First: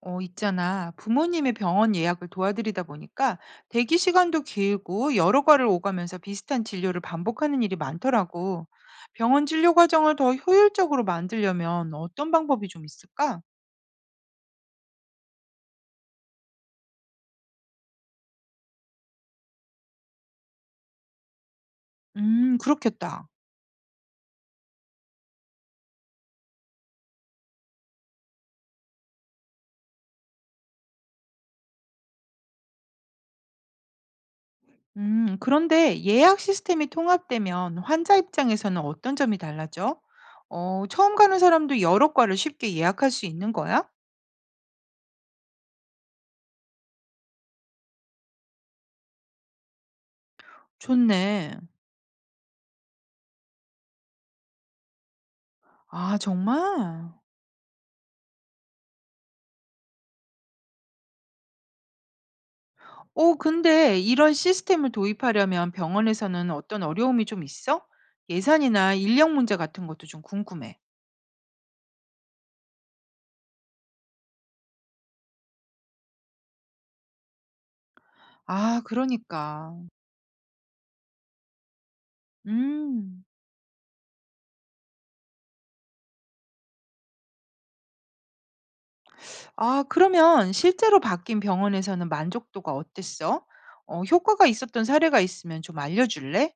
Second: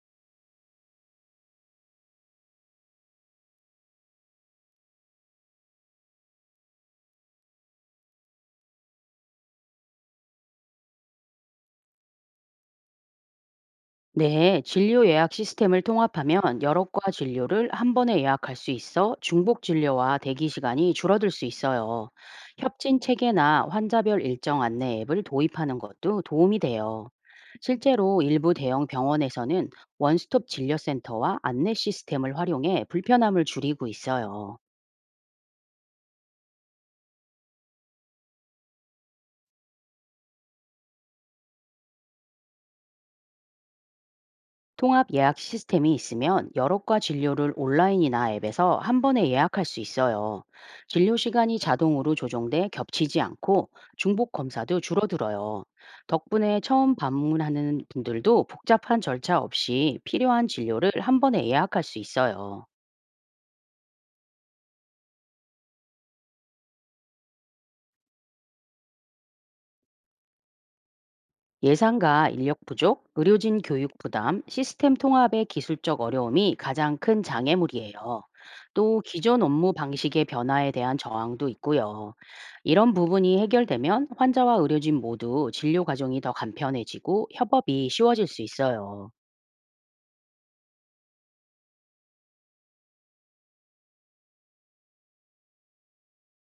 있잖아. 부모님의 병원 예약을 도와드리다 보니까 대기 시간도 길고 여러 과를 오가면서 비슷한 진료를 반복하는 일이 많더라고. 병원 진료 과정을 더 효율적으로 만들려면 어떤 방법이 좀 있을까? 네, 진료 예약 시스템을 통합하면 여러 과 진료를 한 번에 예약할 수 있어 중복 진료와 대기 시간이 줄어들 수 있어요. 협진 그렇겠다. 체계나 환자별 일정 안내 앱을 도입하는 것도 도움이 돼요. 실제로 일부 대형 병원에서는 원스톱 진료센터와 안내 시스템을 활용해 불편함을 줄이고 있어요. 그런데 예약 시스템이 통합되면 환자 입장에서는 어떤 점이 달라져? 처음 가는 사람도 여러 과를 쉽게 예약할 수 있는 거야? 통합 예약 시스템이 있으면 여러과 진료를 온라인이나 앱에서 한 번에 예약할 수 있어요. 진료 좋네. 시간이 자동으로 조정돼 겹치지 않고 중복 검사도 줄어들어요. 아, 덕분에 처음 정말? 방문하는 분들도 복잡한 절차 없이 필요한 진료를 한 번에 예약할 수 있어요. 오, 근데 이런 시스템을 도입하려면 병원에서는 어떤 어려움이 좀 있어? 예산이나 인력 문제 같은 것도 좀 궁금해. 예산과 인력 부족, 의료진 교육 부담, 시스템 통합의 기술적 어려움이 가장 큰 장애물이에요. 아, 또 기존 업무 그러니까. 방식의 변화에 대한 저항도 있고요. 이런 음. 부분이 해결되면 환자와 의료진 모두 진료 과정이 더 간편해지고 협업이 쉬워질 수 있어요. 아, 그러면 실제로 바뀐 병원에서는 만족도가 어땠어? 어, 효과가 있었던 사례가 있으면 좀 알려줄래?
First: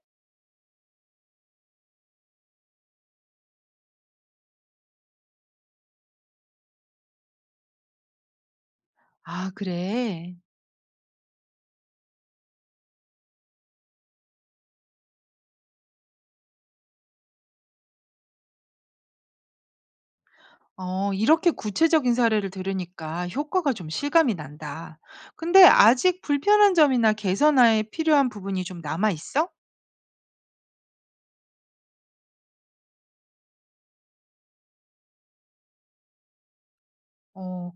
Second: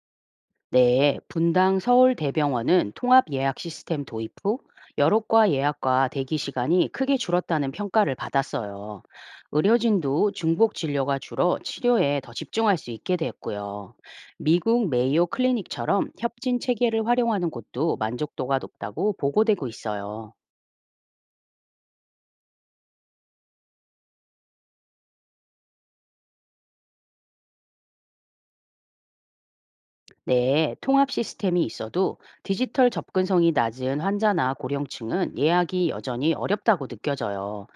네, 분당 서울대병원은 통합 예약 시스템 도입 후 여러과 예약과 대기 시간이 크게 줄었다는 평가를 받았어요. 아, 의료진도 그래. 중복 진료가 줄어 치료에 더 집중할 수 있게 됐고요. 미국 메이오 클리닉처럼 협진 체계를 활용하는 곳도 만족도가 높다고 보고되고 있어요. 어, 이렇게 구체적인 사례를 들으니까 효과가 좀 실감이 난다. 근데 아직 불편한 점이나 개선에 필요한 부분이 좀 남아 있어? 네, 통합 시스템이 있어도 디지털 접근성이 낮은 환자나 고령층은 예약이 여전히 어렵다고 느껴져요. 어,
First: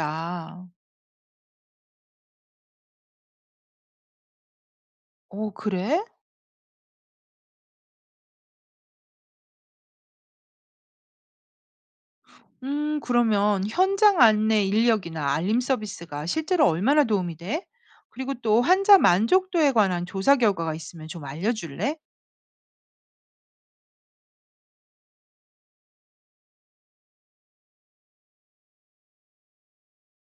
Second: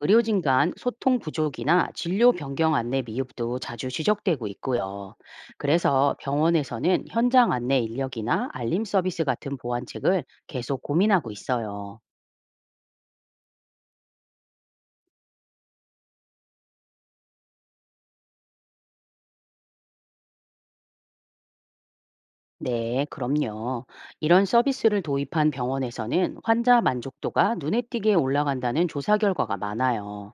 의료진 간 소통 부족이나 진료 변경 안내 미흡도 자주 지적되고 있고요. 어, 그래? 그래서 병원에서는 현장 안내 인력이나 알림 서비스 같은 보완책을 계속 고민하고 있어요. 음, 그러면 현장 안내 인력이나 알림 서비스가 실제로 얼마나 도움이 돼? 그리고 또 환자 만족도에 관한 조사 결과가 있으면 좀 알려줄래? 네, 그럼요. 이런 서비스를 도입한 병원에서는 환자 만족도가 눈에 띄게 올라간다는 조사 결과가 많아요.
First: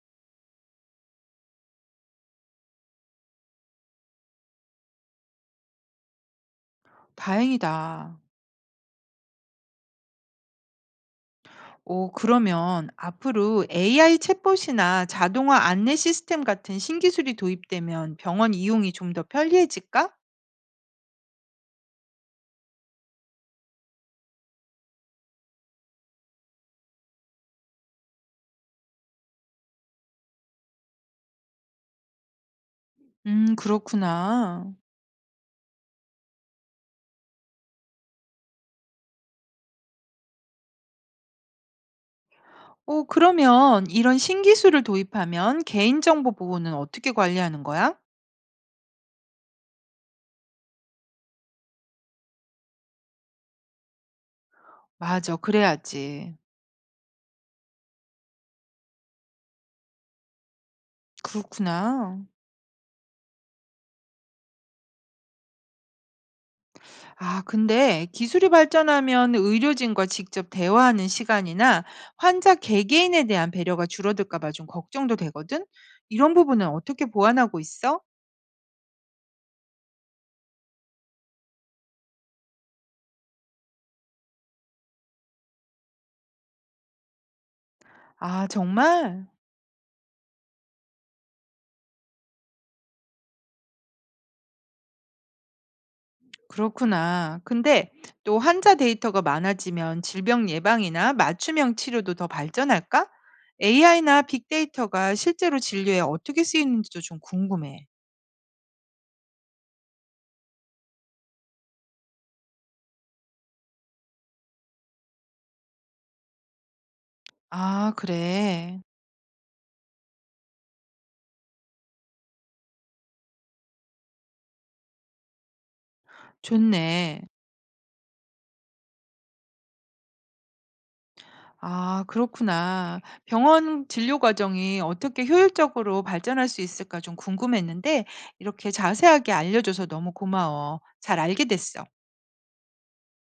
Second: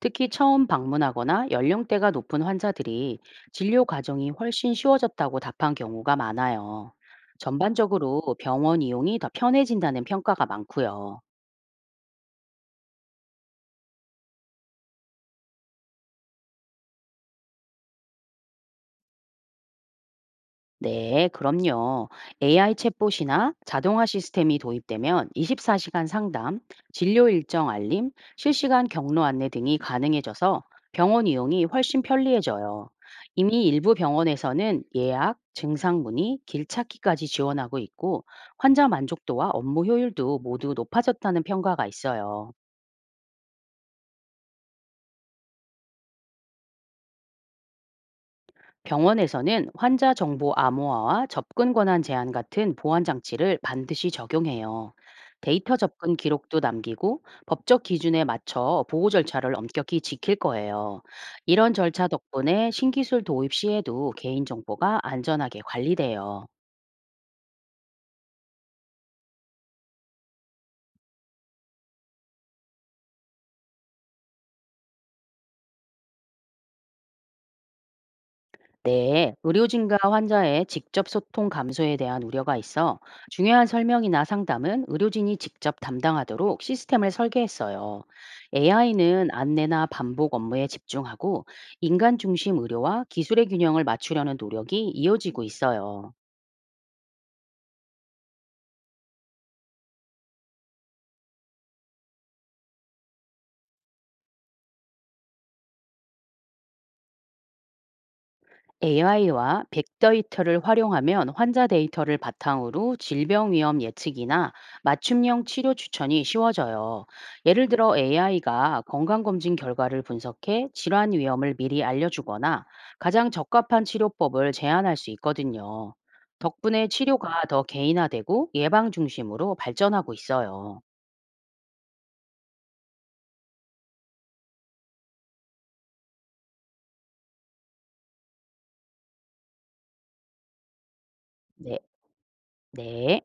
특히 처음 방문하거나 연령대가 높은 환자들이 진료 과정이 훨씬 쉬워졌다고 답한 경우가 많아요. 다행이다. 전반적으로 병원 이용이 더 편해진다는 평가가 많고요. 오, 그러면 앞으로 AI 챗봇이나 자동화 안내 시스템 같은 신기술이 도입되면 병원 이용이 좀 더 편리해질까? 네, 그럼요. AI 챗봇이나 자동화 시스템이 도입되면 24시간 상담, 진료 일정 알림, 실시간 경로 안내 등이 가능해져서 병원 이용이 훨씬 편리해져요. 음, 이미 일부 그렇구나. 병원에서는 예약, 증상 문의, 길 찾기까지 지원하고 있고 환자 만족도와 업무 효율도 모두 높아졌다는 평가가 있어요. 오, 그러면 이런 신기술을 도입하면 개인정보 보호는 어떻게 관리하는 거야? 병원에서는 환자 정보 암호화와 접근 권한 제한 같은 보안 장치를 반드시 적용해요. 맞아, 데이터 접근 그래야지. 기록도 남기고 법적 기준에 맞춰 보호 절차를 엄격히 지킬 거예요. 이런 절차 그렇구나. 덕분에 신기술 도입 시에도 개인정보가 안전하게 관리돼요. 아, 근데 기술이 발전하면 의료진과 직접 대화하는 시간이나 환자 개개인에 대한 배려가 줄어들까 봐 좀 걱정도 되거든? 이런 부분은 어떻게 보완하고 있어? 네, 의료진과 환자의 직접 소통 감소에 대한 우려가 있어 중요한 설명이나 상담은 의료진이 직접 담당하도록 시스템을 설계했어요. 아, 정말? AI는 안내나 반복 업무에 집중하고 인간 중심 의료와 기술의 균형을 맞추려는 노력이 이어지고 있어요. 그렇구나. 근데 또 환자 데이터가 많아지면 질병 예방이나 맞춤형 치료도 더 발전할까? AI나 빅데이터가 실제로 진료에 어떻게 쓰이는지도 좀 궁금해. AI와 빅데이터를 활용하면 환자 데이터를 바탕으로 질병 위험 예측이나 맞춤형 치료 추천이 쉬워져요. 예를 아, 들어 그래. AI가 건강검진 결과를 분석해 질환 위험을 미리 알려주거나 가장 적합한 치료법을 제안할 수 있거든요. 덕분에 좋네. 치료가 더 개인화되고 예방 중심으로 발전하고 있어요. 아, 그렇구나. 병원 진료 과정이 어떻게 효율적으로 발전할 수 있을까 좀 궁금했는데 이렇게 자세하게 알려줘서 너무 고마워. 잘 알게 네. 됐어. 네.